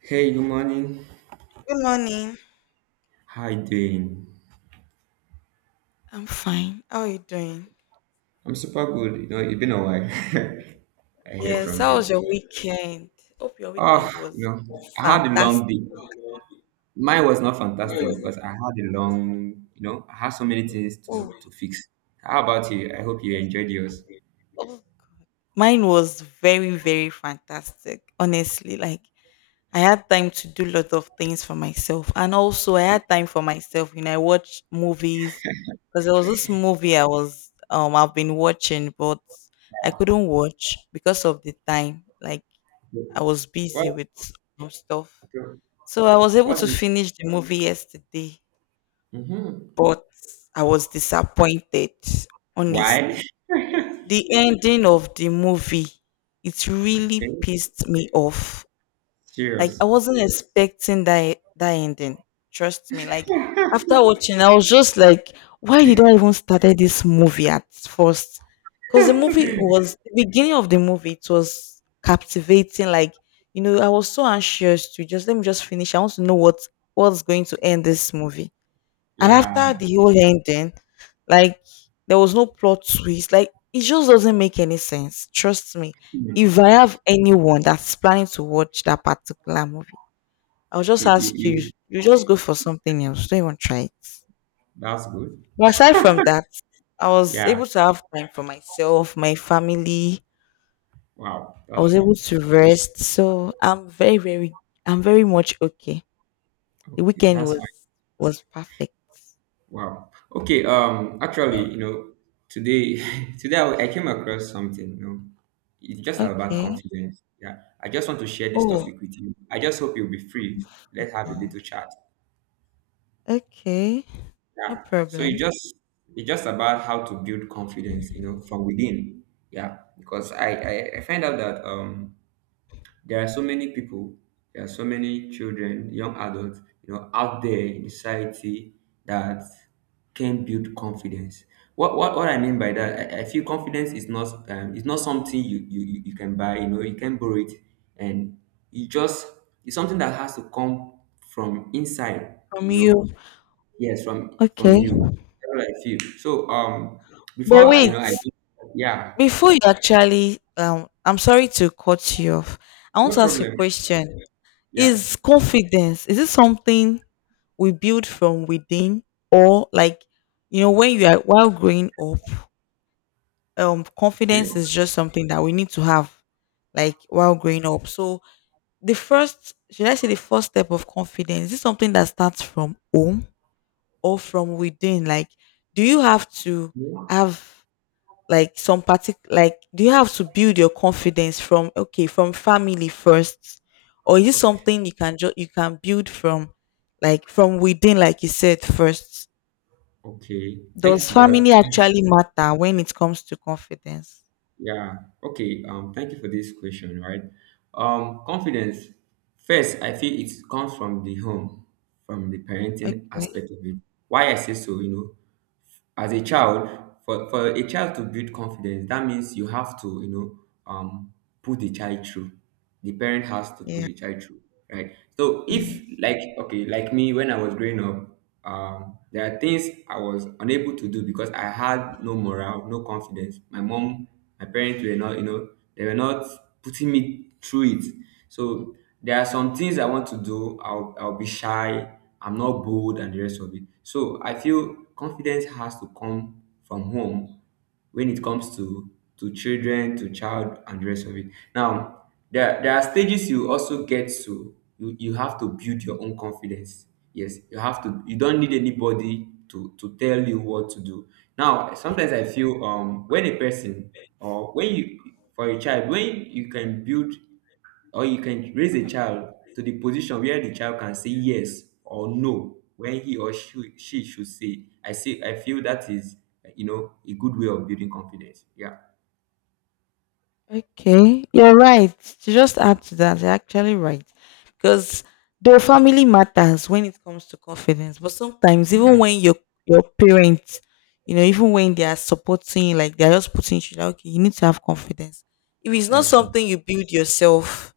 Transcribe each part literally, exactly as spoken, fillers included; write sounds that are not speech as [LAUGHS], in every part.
Hey, good morning. Good morning. How you doing? I'm fine. How are you doing? I'm super good. You know, it's been a while. [LAUGHS] I heard Yes, from how was you. your weekend? Hope your Oh, weekend you was know, I had a fantastic. long day. Mine was not fantastic because Oh, I had a long, you know, I had so many things to oh to fix. How about you? I hope you enjoyed yours. God. Mine was very, very fantastic. Honestly, like I had time to do a lot of things for myself. And also I had time for myself. You know, I watched movies because there was this movie I was um I've been watching, but I couldn't watch because of the time. Like I was What? busy with some stuff. So I was able What? to finish the movie yesterday, Mm-hmm. but I was disappointed, Why? honestly. [LAUGHS] The ending of the movie, it really Okay. pissed me off. Like Serious. I wasn't expecting that that ending. Trust me. Like after [LAUGHS] watching, I was just like, why did I even started this movie at first? Because the movie was the beginning of the movie. It was captivating. Like you know, I was so anxious to just let me just finish. I want to know what what's going to end this movie. And after Yeah. the whole ending, like there was no plot twist. Like it just doesn't make any sense. Trust me, You, if I have anyone that's planning to watch that particular movie, I'll just you, ask you, you, you just go for something else. Don't even try it. that's good. But aside from that, I was Yeah. able to have time for myself, my family. Wow. I That's was true. able to rest. So I'm very, very I'm very much okay. The Okay. weekend That's was fine. was perfect. Wow. Okay. Um. Actually, you know, today, [LAUGHS] today I, I came across something. You know, it's just about Okay. confidence. Yeah. I just want to share this Oh topic with you. I just hope you'll be free. Let's have uh, a little chat. okay. No Yeah. So problem. it just it's just about how to build confidence. You know, from within. Yeah. Because I I, I find out that um there are so many people, there are so many children, young adults, you know, out there in society that can build confidence. What what, what I mean by that, I, I feel confidence is not um, it's not something you, you you you can buy, you know, you can borrow it, and you just it's something that has to come from inside, From you know. you. Yes, from from Okay. you. That's what I feel. So um But before I, you know I wait, yeah. before you actually um I'm sorry to cut you off. I want No to ask a problem. question. Yeah. Is confidence, is it something we build from within, or like, you know, when you are while growing up, um Okay. confidence is just something that we need to have, like while growing up. So the first, should I say, the first step of confidence, is it something that starts from home or from within? Like, do you have to Yeah. have like some partic-, like do you have to build your confidence from, okay, from family first, or is it Okay. something you can just, you can build from, like from within, like you said first? Okay, thank you Does for that. family actually matter when it comes to confidence? Yeah, okay. Um, thank you for this question. Right. Um, confidence. First, I feel it comes from the home, from the parenting Okay, aspect of it. Why I say so, you know, as a child, for for a child to build confidence, that means you have to, you know, um put the child through, the parent has to put yeah, the child through right. So yeah. if, like, okay, like me when I was growing up, um there are things I was unable to do because I had no morale, no confidence. My mom, my parents were not, you know, they were not putting me through it. So there are some things I want to do, i'll, I'll be shy, I'm not bold, and the rest of it. So I feel confidence has to come from home when it comes to to children, to child, and the rest of it. Now, there, there are stages you also get to. you, you have to build your own confidence. Yes, you have to. You don't need anybody to, to tell you what to do. Now sometimes I feel, um when a person or when you, for a child, when you can build or you can raise a child to the position where the child can say yes or no when he or she, she should say, I say, I feel that is, uh, you know, a good way of building confidence. Yeah. Okay, you're right. To just add to that, you're actually right. Because the family matters when it comes to confidence. But sometimes, Yeah, even when your your parents, you know, even when they are supporting, like they're just putting you like, okay, you need to have confidence. If it's not that's true. something you build yourself,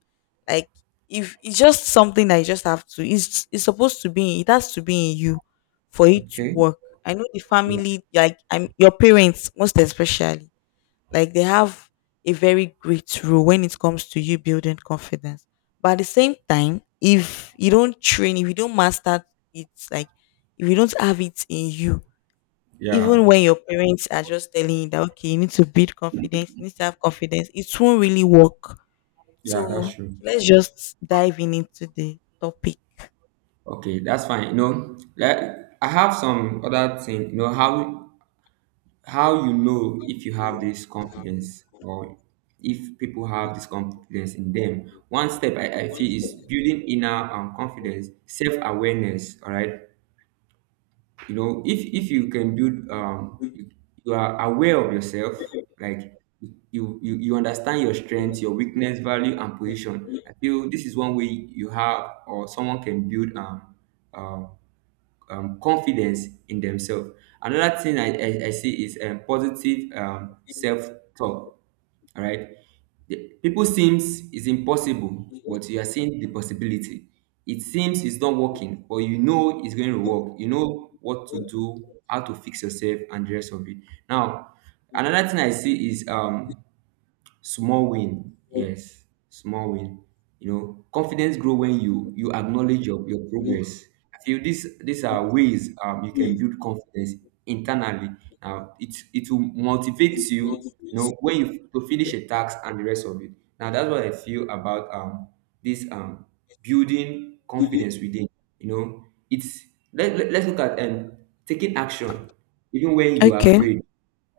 like if it's just something that you just have to, it's it's supposed to be, it has to be in you for it to Okay. work. I know the Yeah, family, like I'm your parents, most especially like they have a very great role when it comes to you building confidence. But at the same time, if you don't train, if you don't master it, like if you don't have it in you, yeah, even when your parents are just telling you that okay, you need to build confidence, you need to have confidence, it won't really work. yeah, So okay, that's true. let's just dive in into the topic. Okay, that's fine. You know, like, I have some other thing. You know how how you know, if you have this confidence, or if people have this confidence in them, one step i, I feel is building inner, um, confidence, self-awareness. All right, you know, if if you can build, um you, you are aware of yourself, like, you, you you understand your strengths, your weakness, value, and position. I feel this is one way you have or someone can build, um, um um confidence in themselves. Another thing I, I, I see is, um, positive, um, self talk. All right, the, people seems is impossible, but you are seeing the possibility. It seems it's not working, but you know it's going to work. You know what to do, how to fix yourself, and the rest of it. Now, another thing I see is, um small win. Yes, small win. You know, confidence grow when you you acknowledge, your, your progress. I feel this these are ways, um, you can build confidence internally. Now it it will motivate you. You know, when you to finish a task, and the rest of it. Now, that's what I feel about, um this um building confidence within, you know. It's, let, let, let's look at, um taking action even when you are Okay. Okay. afraid.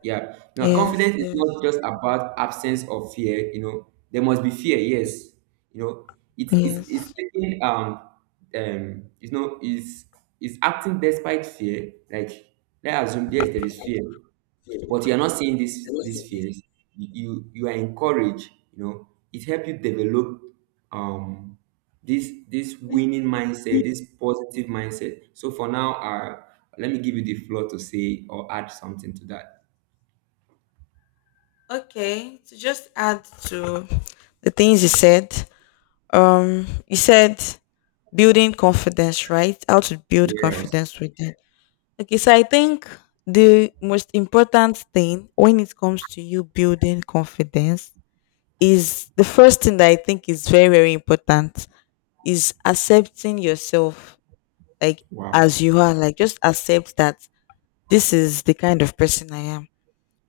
Yeah. Now, Yes. confidence is Yes. not just about absence of fear. You know, there must be fear. Yes. You know, it's it's it's Yes. taking, um um you know, is is acting despite fear. Like, let's assume yes, there is fear, but you are not seeing this these fears. You you, you are encouraged. You know, it helps you develop, um this this winning mindset, this positive mindset. So for now, uh, let me give you the floor to say or add something to that. Okay, to just add to the things you said, um, you said building confidence, right? How to build Yeah. confidence with them. Okay, so I think the most important thing when it comes to you building confidence is the first thing that I think is very, very important is accepting yourself, like Wow, as you are, like just accept that this is the kind of person I am.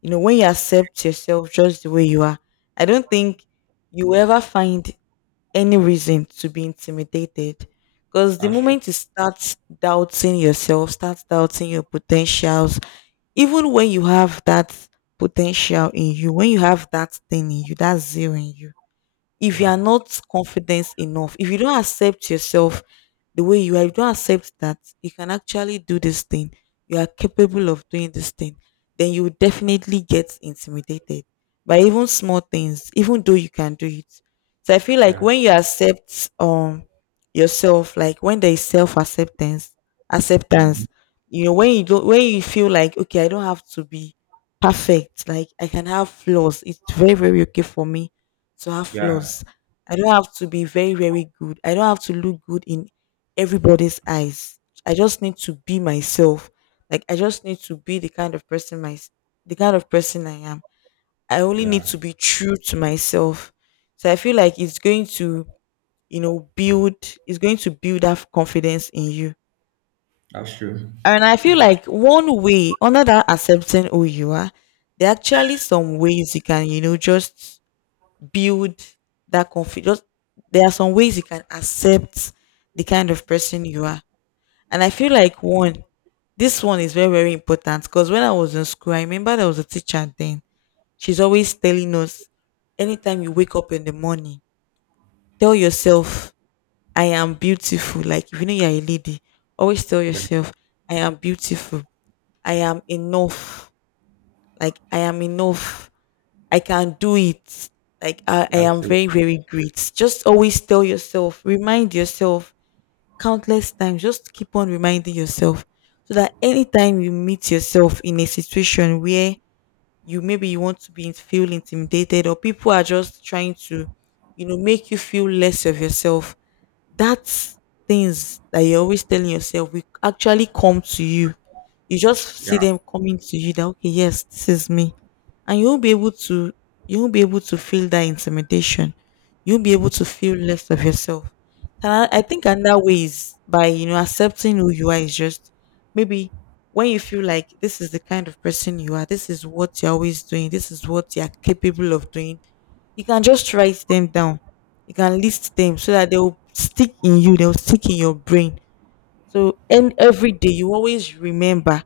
You know, when you accept yourself just the way you are, I don't think you will ever find any reason to be intimidated. Because the that's true. moment you start doubting yourself, start doubting your potentials, even when you have that potential in you, when you have that thing in you, that zeal in you, if you are Yeah, not confident enough, if you don't accept yourself the way you are, if you don't accept that you can actually do this thing, you are capable of doing this thing, then you will definitely get intimidated by even small things, even though you can do it. So I feel like yeah, when you accept um yourself, like when there is self acceptance, mhm. acceptance, you know, when you don't, when you feel like okay, I don't have to be perfect, like I can have flaws. It's very, very okay for me to have Yeah, flaws. I don't have to be very, very good. I don't have to look good in everybody's eyes. I just need to be myself. Like I just need to be the kind of person my the kind of person I am. I only need yeah. to be true to myself. So I feel like it's going to, you know, build, it's going to build that confidence in you. That's true. And I feel like one way, under that accepting who you are, there are actually some ways you can, you know, just build that confidence. There are some ways you can accept the kind of person you are. And I feel like one, this one is very, very important because when I was in school, I remember there was a teacher then. She's always telling us anytime you wake up in the morning, tell yourself, I am beautiful. Like if you know you're a lady, always tell Yeah, yourself, I am beautiful. I am enough. Like I am enough. I can do it. Like I, I that's am true. very, very great. Just always tell yourself, remind yourself countless times. Just keep on reminding yourself so that anytime you meet yourself in a situation where you maybe you want to be in- feel intimidated or people are just trying to, you know, make you feel less of yourself, that's things that you're always telling yourself will actually come to you. You just Yeah, see them coming to you that okay, yes, this is me. And you won't be able to, you won't be able to feel that intimidation. You won't be able to feel less of yourself. And I, I think another way is by, you know, accepting who you are is just maybe when you feel like this is the kind of person you are, this is what you're always doing, this is what you're capable of doing, you can just write them down. You can list them so that they will stick in you, they'll stick in your brain. So and every day you always remember,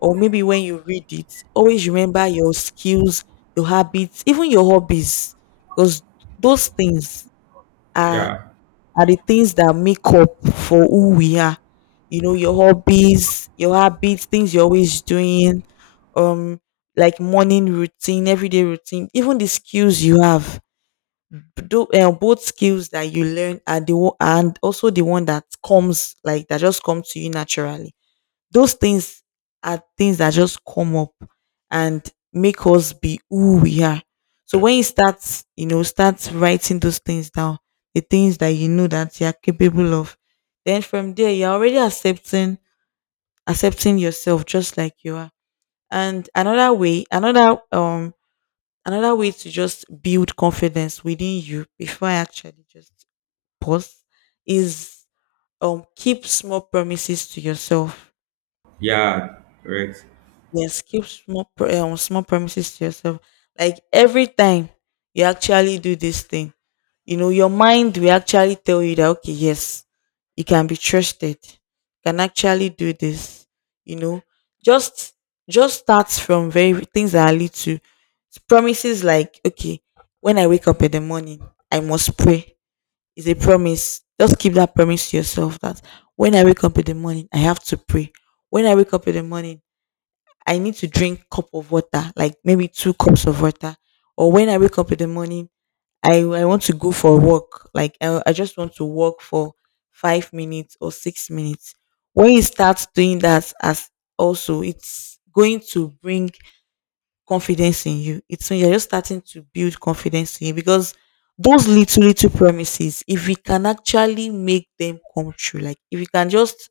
or maybe when you read it, always remember your skills, your habits, even your hobbies, because those things are yeah, are the things that make up for who we are. You know, your hobbies, your habits, things you're always doing, um, like morning routine, everyday routine, even the skills you have. Though, uh, both skills that you learn are the one, and also the one that comes like that just come to you naturally. Those things are things that just come up and make us be who we are. So when you start, you know, start writing those things down, the things that you know that you are capable of, then from there you're already accepting, accepting yourself just like you are. And another way, another um another way to just build confidence within you before I actually just pause is um keep small promises to yourself. yeah. Correct. Yes, keep small pr- um, small promises to yourself. Like every time you actually do this thing, you know, your mind will actually tell you that okay, yes, you can be trusted. You can actually do this. You know, just just start from very things that are little. Promises like okay, when I wake up in the morning, I must pray. Is a promise. Just keep that promise to yourself that when I wake up in the morning, I have to pray. When I wake up in the morning, I need to drink cup of water, like maybe two cups of water. Or when I wake up in the morning, I, I want to go for a walk. Like I, I just want to walk for five minutes or six minutes. When you start doing that as also, it's going to bring confidence in you. It's when you're just starting to build confidence in you because those little little promises, if we can actually make them come true, like if you can just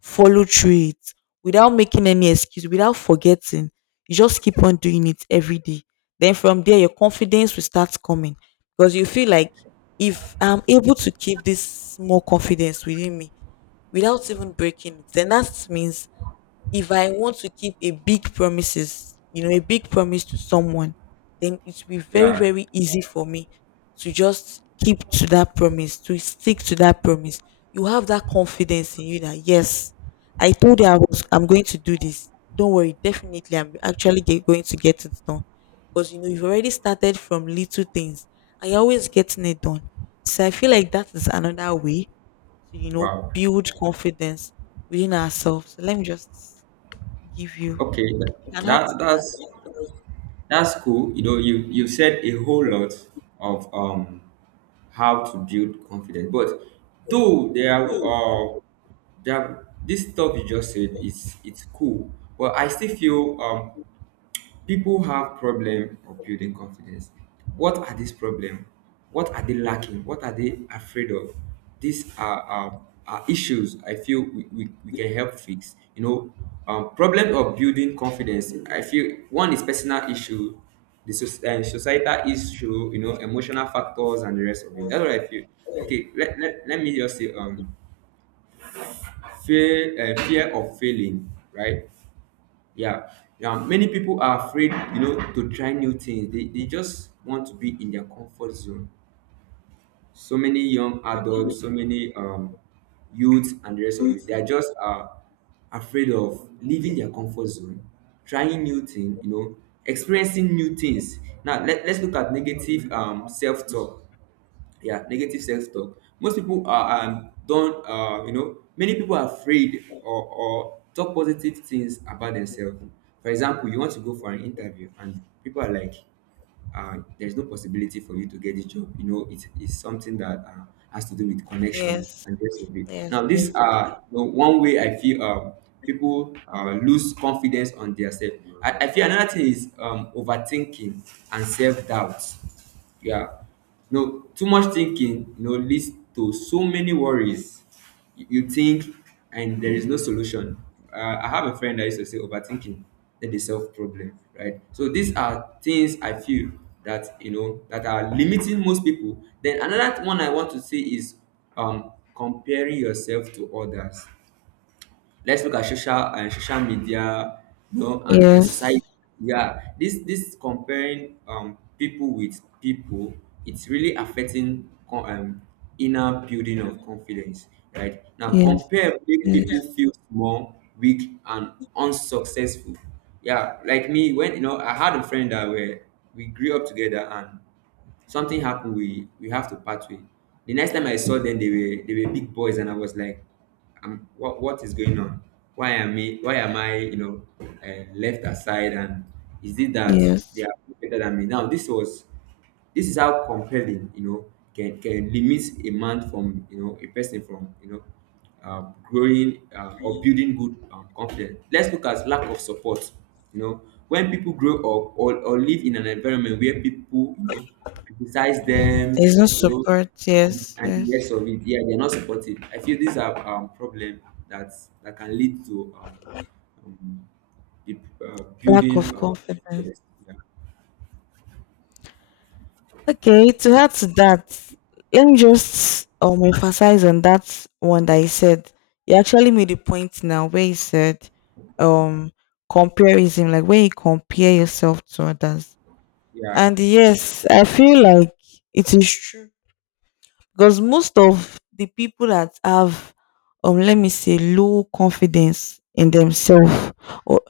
follow through it without making any excuse, without forgetting, you just keep on doing it every day. Then from there, your confidence will start coming because you feel like if I'm able to keep this small confidence within me without even breaking it, then that means if I want to keep a big promises, you know, a big promise to someone, then it will be very, Yeah. very easy for me to just keep to that promise, to stick to that promise. You have that confidence in you that yes, I told you I was I'm going to do this. Don't worry, definitely I'm actually get, going to get it done. Because you know you've already started from little things I always getting it done. So I feel like that is another way to, you know, Wow. build confidence within ourselves. So let me just give you. Okay. tha- You can add That to that. that's that's cool. You know, you you said a whole lot of, um how to build confidence, but though there are, uh there are, this stuff you just said is, it's cool, but I still feel, um people have problem of building confidence. What are these problem? What are they lacking? What are they afraid of? These are, um, are issues I feel we, we, we can help fix, you know. um, problem of building confidence, I feel one is personal issue, the soc- uh, societal issue, you know, emotional factors, and the rest of it. That's what I feel. Okay, let, let, let me just say, um fear. uh, fear of failing, right? Yeah. Now, many people are afraid, you know, to try new things. They, they just want to be in their comfort zone. So many young adults, so many, um, youths, and the rest of it. They are just, uh, afraid of leaving their comfort zone, trying new things, you know, experiencing new things. Now, let, let's look at negative, um, self talk. Yeah, negative self talk. Most people are, um, don't, uh, you know, many people are afraid, or, or talk positive things about themselves. For example, you want to go for an interview and people are like, uh, there's no possibility for you to get this job. You know, it is something that, uh, has to do with connection, Yes, and the rest of it. yes, Now this, yes, uh you know, one way I feel, um, people, uh, lose confidence on their self. I, I feel another thing is, um, overthinking and self-doubt. Yeah, no, too much thinking, you know, leads to so many worries. You you think, and there is no solution. Uh, I have a friend that used to say overthinking, that they solve problem, right? So these are things I feel that, you know, that are limiting most people. Then another one I want to say is, um comparing yourself to others. Let's look at social and social media, you know, and, and yes, society. Yeah, this this comparing, um people with people, it's really affecting, co- um inner building of confidence. Right. Now, yes, compare make people yes, feel small, weak, and unsuccessful. Yeah, like me, when, you know, I had a friend that were we grew up together, and something happened, we we have to part way. The next time I saw them, they were they were big boys, and I was like, um what what is going on? why am i why am I, you know, uh, left aside. And is it that yes. they are better than me? Now, this was, this is how compelling, you know, can can limit a man from, you know, a person from, you know, um, growing, um, or building good, um, confidence. Let's look at lack of support. You know, when people grow up, or, or live in an environment where people, you know, criticize them, There's no you know, support. and, Yes, and the yes. rest of it. Yeah, they're not supportive. I feel these are, um, problem that that can lead to, um, um, the, uh, Lack of building, um, confidence. confidence. Yeah, Okay, to add to that, let me just um emphasize on that one that you said. You actually made a point now where he said um comparison, like when you compare yourself to others. yeah, And yes, I feel like it is true because most of the people that have um let me say low confidence in themselves or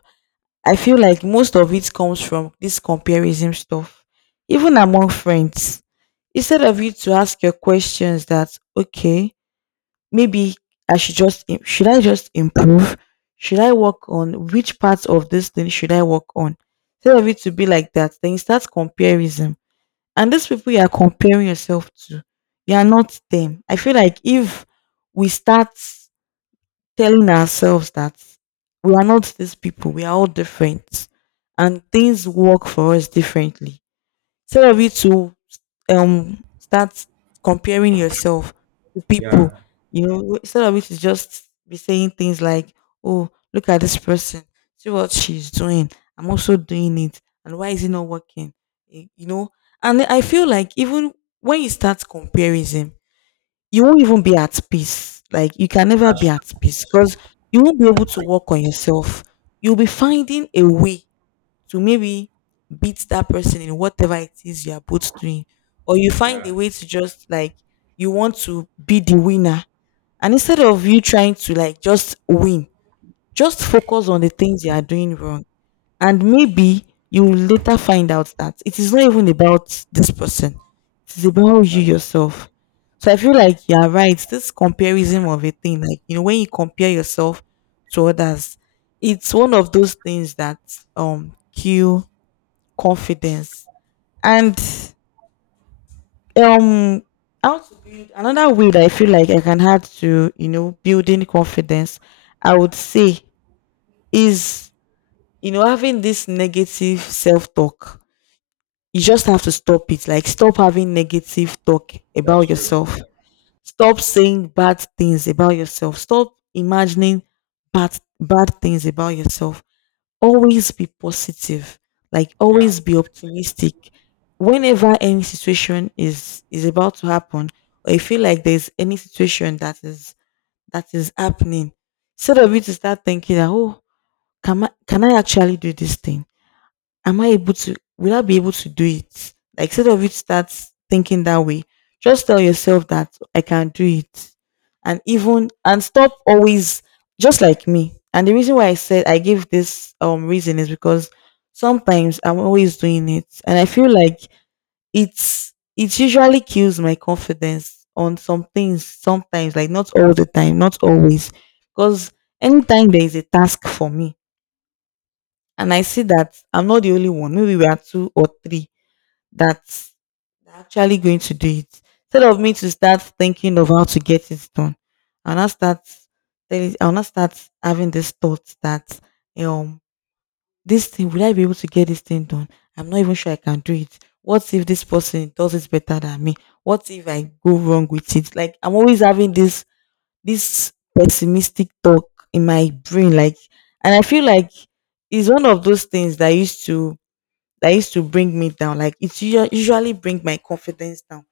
I feel like most of it comes from this comparison stuff, even among friends. Instead of you to ask your questions that okay, maybe I should just im- should I just improve, should I work on which parts of this thing should I work on? Instead of it to be like that, then you start comparison, and these people you are comparing yourself to, you are not them. I feel like if we start telling ourselves that we are not these people, we are all different, and things work for us differently, instead of you to um start comparing yourself to people, yeah. you know, instead of you to just be saying things like, "Oh, look at this person, see what she's doing. I'm also doing it, and why is it not working?" Y- You know, and I feel like even when you start comparison, you won't even be at peace. Like you can never be That's, at peace because you won't be able to work on yourself. You'll be finding a way to maybe beat that person in whatever it is you are both doing, or you find a yeah, way to just like you want to be the winner. And instead of you trying to like just win, just focus on the things you are doing wrong, and maybe you will later find out that it is not even about this person, it is about you that, yourself. So I feel like you are right, this comparison of a thing, like you know, when you compare yourself to others, it's one of those things that um kill confidence. And um how to build another way that I feel like I can add to, you know, building confidence, I would say is, you know, having this negative self-talk, you just have to stop it. Like stop having negative talk about that's true. yourself, stop saying bad things about yourself, stop imagining bad bad things about yourself. Always be positive, like Yeah. always be optimistic. Whenever any situation is is about to happen, or you feel like there's any situation that is that is happening, instead of you to start thinking that oh, can i can I actually do this thing, am I able to will I be able to do it? Like instead of it to start thinking that way, just tell yourself that I can do it. And even and stop always just like me. And the reason why I said I give this um reason is because sometimes I'm always doing it. And I feel like it's it usually kills my confidence on some things sometimes, like not all the time, not always. Because anytime there is a task for me, and I see that I'm not the only one. Maybe we are two or three that's actually going to do it. Instead of me to start thinking of how to get it done, I'll not start telling- I'll not start having this thought that um this thing, will I be able to get this thing done? I'm not even sure I can do it. What if this person does it better than me? What if I go wrong with it? Like I'm always having this this pessimistic talk in my brain like, and I feel like it's one of those things that used to that used to bring me down. Like it usu- usually bring my confidence down,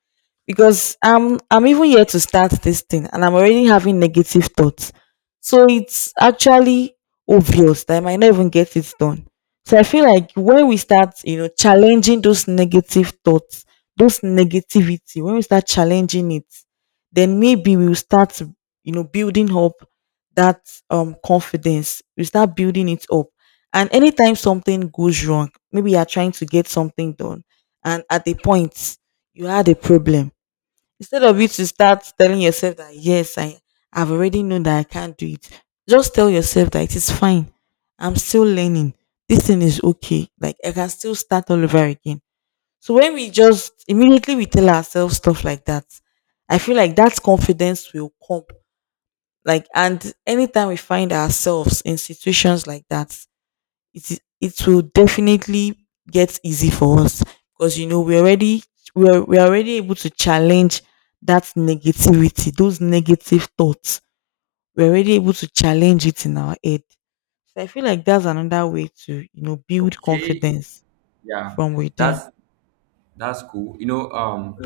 because I'm I'm even here to start this thing and I'm already having negative thoughts. So it's actually obvious that I might not even get it done. So I feel like when we start, you know, challenging those negative thoughts, those negativity, when we start challenging it, then maybe we'll start, you know, building up that um confidence. We start building it up. And anytime something goes wrong, maybe you're trying to get something done, and at the point you had a problem, instead of you to start telling yourself that yes, I I've already known that I can't do it. Just tell yourself that it is fine. I'm still learning. This thing is okay. Like I can still start all over again. So when we just immediately we tell ourselves stuff like that, I feel like that confidence will come. Like and anytime we find ourselves in situations like that, it is it will definitely get easy for us, because you know we're already we're we're already able to challenge that negativity, those negative thoughts. We're already able to challenge it in our head. So I feel like that's another way to, you know, build Okay. confidence Yeah. from within. That's that's cool. You know, um,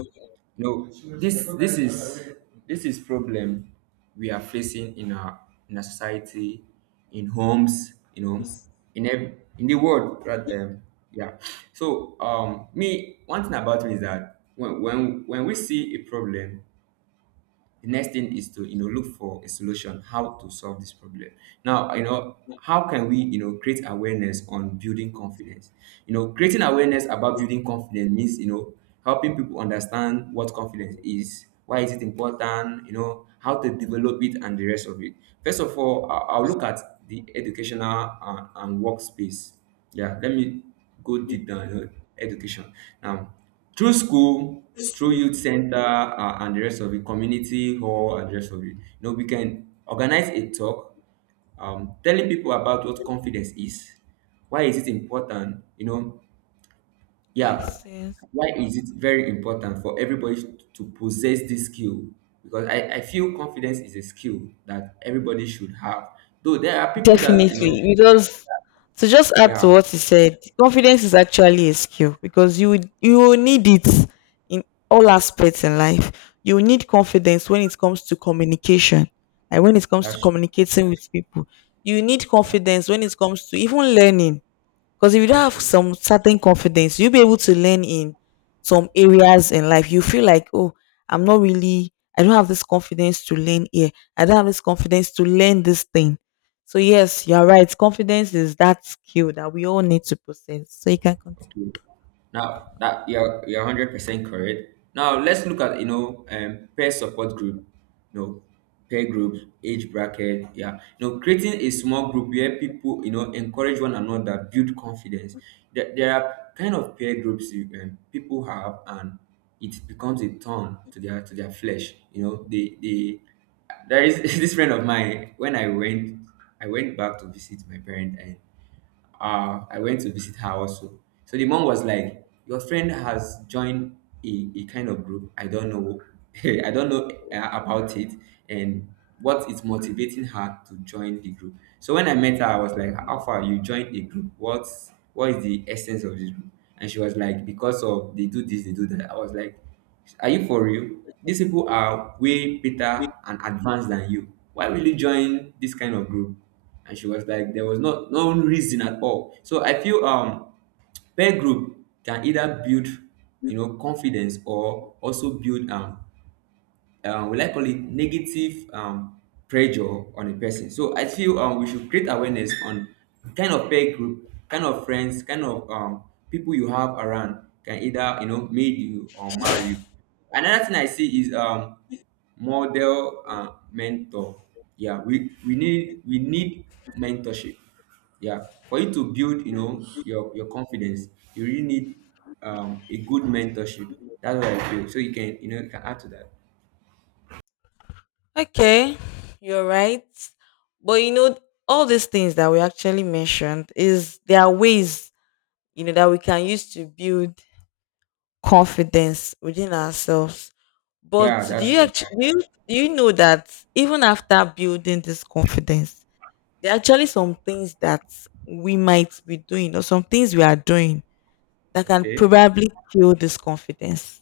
you know, this this is, this is problem we are facing in our, in our society, in homes, you know, in ev- in the world, right? Um, yeah. So, um, me, one thing about me is that when when when we see a problem, the next thing is to, you know, look for a solution, how to solve this problem. Now, you know, how can we, you know, create awareness on building confidence? You know, creating awareness about building confidence means, you know, helping people understand what confidence is, why is it important, you know, how to develop it, and the rest of it. First of all, I- I'll look at the educational, and, and workspace. Yeah, let me. Good, deep down, you know, education. Now, through school, through youth center, uh, and the rest, of the community hall, and the rest of it, you know, we can organize a talk, um, telling people about what confidence is, why is it important, you know. Yeah, Yes, yes. why is it very important for everybody to possess this skill? Because I, I feel confidence is a skill that everybody should have. Though there are people that, you know, Definitely. Because to just add to yeah, what you said, confidence is actually a skill because you would- you will need it in all aspects in life. You will need confidence when it comes to communication, like when it comes to that's true. communicating with people. You need Yeah, confidence when it comes to even learning. Because if you that's don't have true. some certain confidence, you'll be able to learn in some areas in life. You feel like, oh, I'm not really, I don't have this confidence to learn here. I don't have this confidence to learn this thing. So, yes, you're right. Confidence is that skill that we all need to possess. So, you can continue. Now that you're you're hundred percent correct. Now let's look at, you know, um peer support group, you know, peer group, age bracket. Yeah. You know, creating a small group where people, you know, encourage one another, build confidence. There, there are kind of peer groups you, um, people have, and it becomes a thorn to their, to their flesh. You know, they they, there is [LAUGHS] this friend of mine, when I went, I went back to visit my parents, uh, I went to visit her also. So the mom was like, "Your friend has joined, a, a kind of group. I don't know. [LAUGHS] I don't know, uh, about it, and what is motivating her to join the group." So when I met her, I was like, "How far you joined a group? What's what is the essence of this group?" And she was like, "Because of they do this, they do that." I was like, "Are you for real? These people are way better and advanced than you. Why will you join this kind of group?" And she was like, there was no no reason at all. So I feel, um peer group can either build, you know, confidence, or also build, um um, will I call it negative, um, pressure on a person. So I feel, um, we should create awareness on kind of peer group, kind of friends, kind of, um, people you have around can either, you know, made you or mar you. Another thing I see is, um, model. uh, mentor. Yeah, we we need we need mentorship. Yeah, for you to build, you know, your your confidence, you really need, um, a good mentorship. That's what I feel. So you can, you know, you can add to that. Okay, you're right. But you know, all these things that we actually mentioned is there are ways, you know, that we can use to build confidence within ourselves. But Yeah, do that's you true. actually do you, do you know that even after building this confidence, there are actually some things that we might be doing, or some things we are doing that can Okay. probably kill this confidence?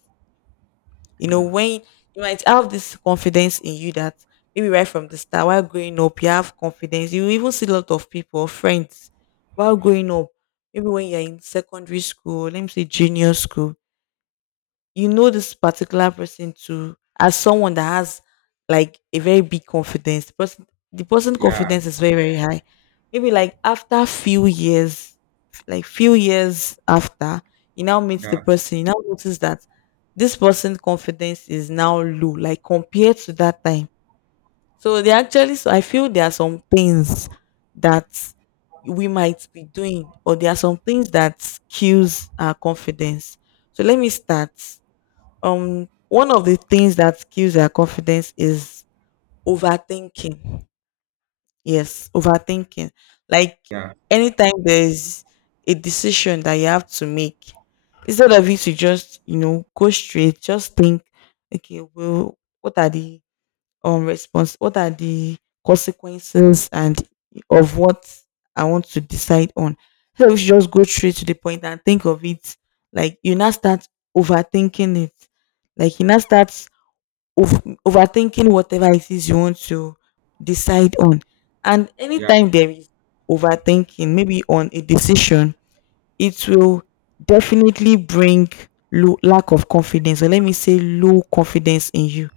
You know, when you might have this confidence in you that maybe right from the start, while growing up, you have confidence. You even see a lot of people, friends, while growing up, maybe when you're in secondary school, let me say junior school, you know this particular person to as someone that has like a very big confidence. The person the person Yeah, confidence is very, very high. Maybe like after few years, like few years after, you now meet the yeah, person, you now notice that this person confidence is now low, like compared to that time. So they actually So I feel there are some things that we might be doing, or there are some things that kills our confidence. So let me start, um one of the things that kills our confidence is overthinking. Yes, overthinking. Like yeah, anytime there's a decision that you have to make, instead of you to just you know go straight, just think, okay well what are the um response, what are the consequences and of what I want to decide on. So we should just go straight to the point and think of it. Like you now start overthinking it, like you now start ov- overthinking whatever it is you want to decide on. And yeah. anytime there is overthinking, maybe on a decision, it will definitely bring low lack of confidence, or let me say low confidence in you.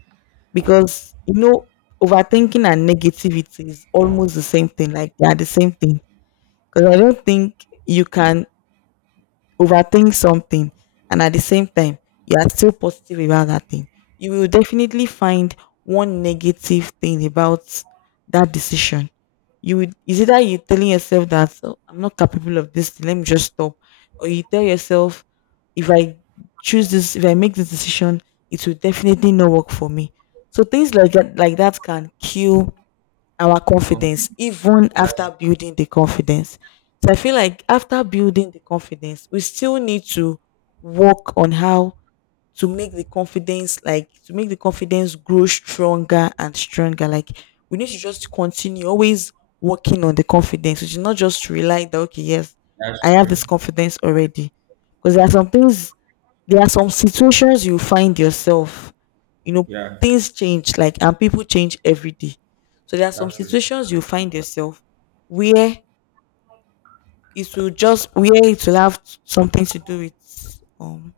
Because you know, overthinking and negativity is almost the same thing, like they are the same thing. Because I don't think you can overthink something and at the same time you are still positive about that thing. You will definitely find one negative thing about that decision. You would is either you telling yourself that "Oh, I'm not capable of this, thing, let me just stop," or you tell yourself if I choose this, if I make this decision, it will definitely not work for me. So things like that, like that can kill our confidence Conflict. even That's after building the confidence. So I feel like after building the confidence, we still need to work on how to make the confidence, like to make the confidence grow stronger and stronger. Like we need to just continue always working on the confidence. We should not just rely that okay yes, that's I have this true. confidence already, because there are some things, there are some situations you find yourself, you know, Yeah, things change like and people change every day. So there are some that's true. situations you find yourself where it will just where it will have something to do with um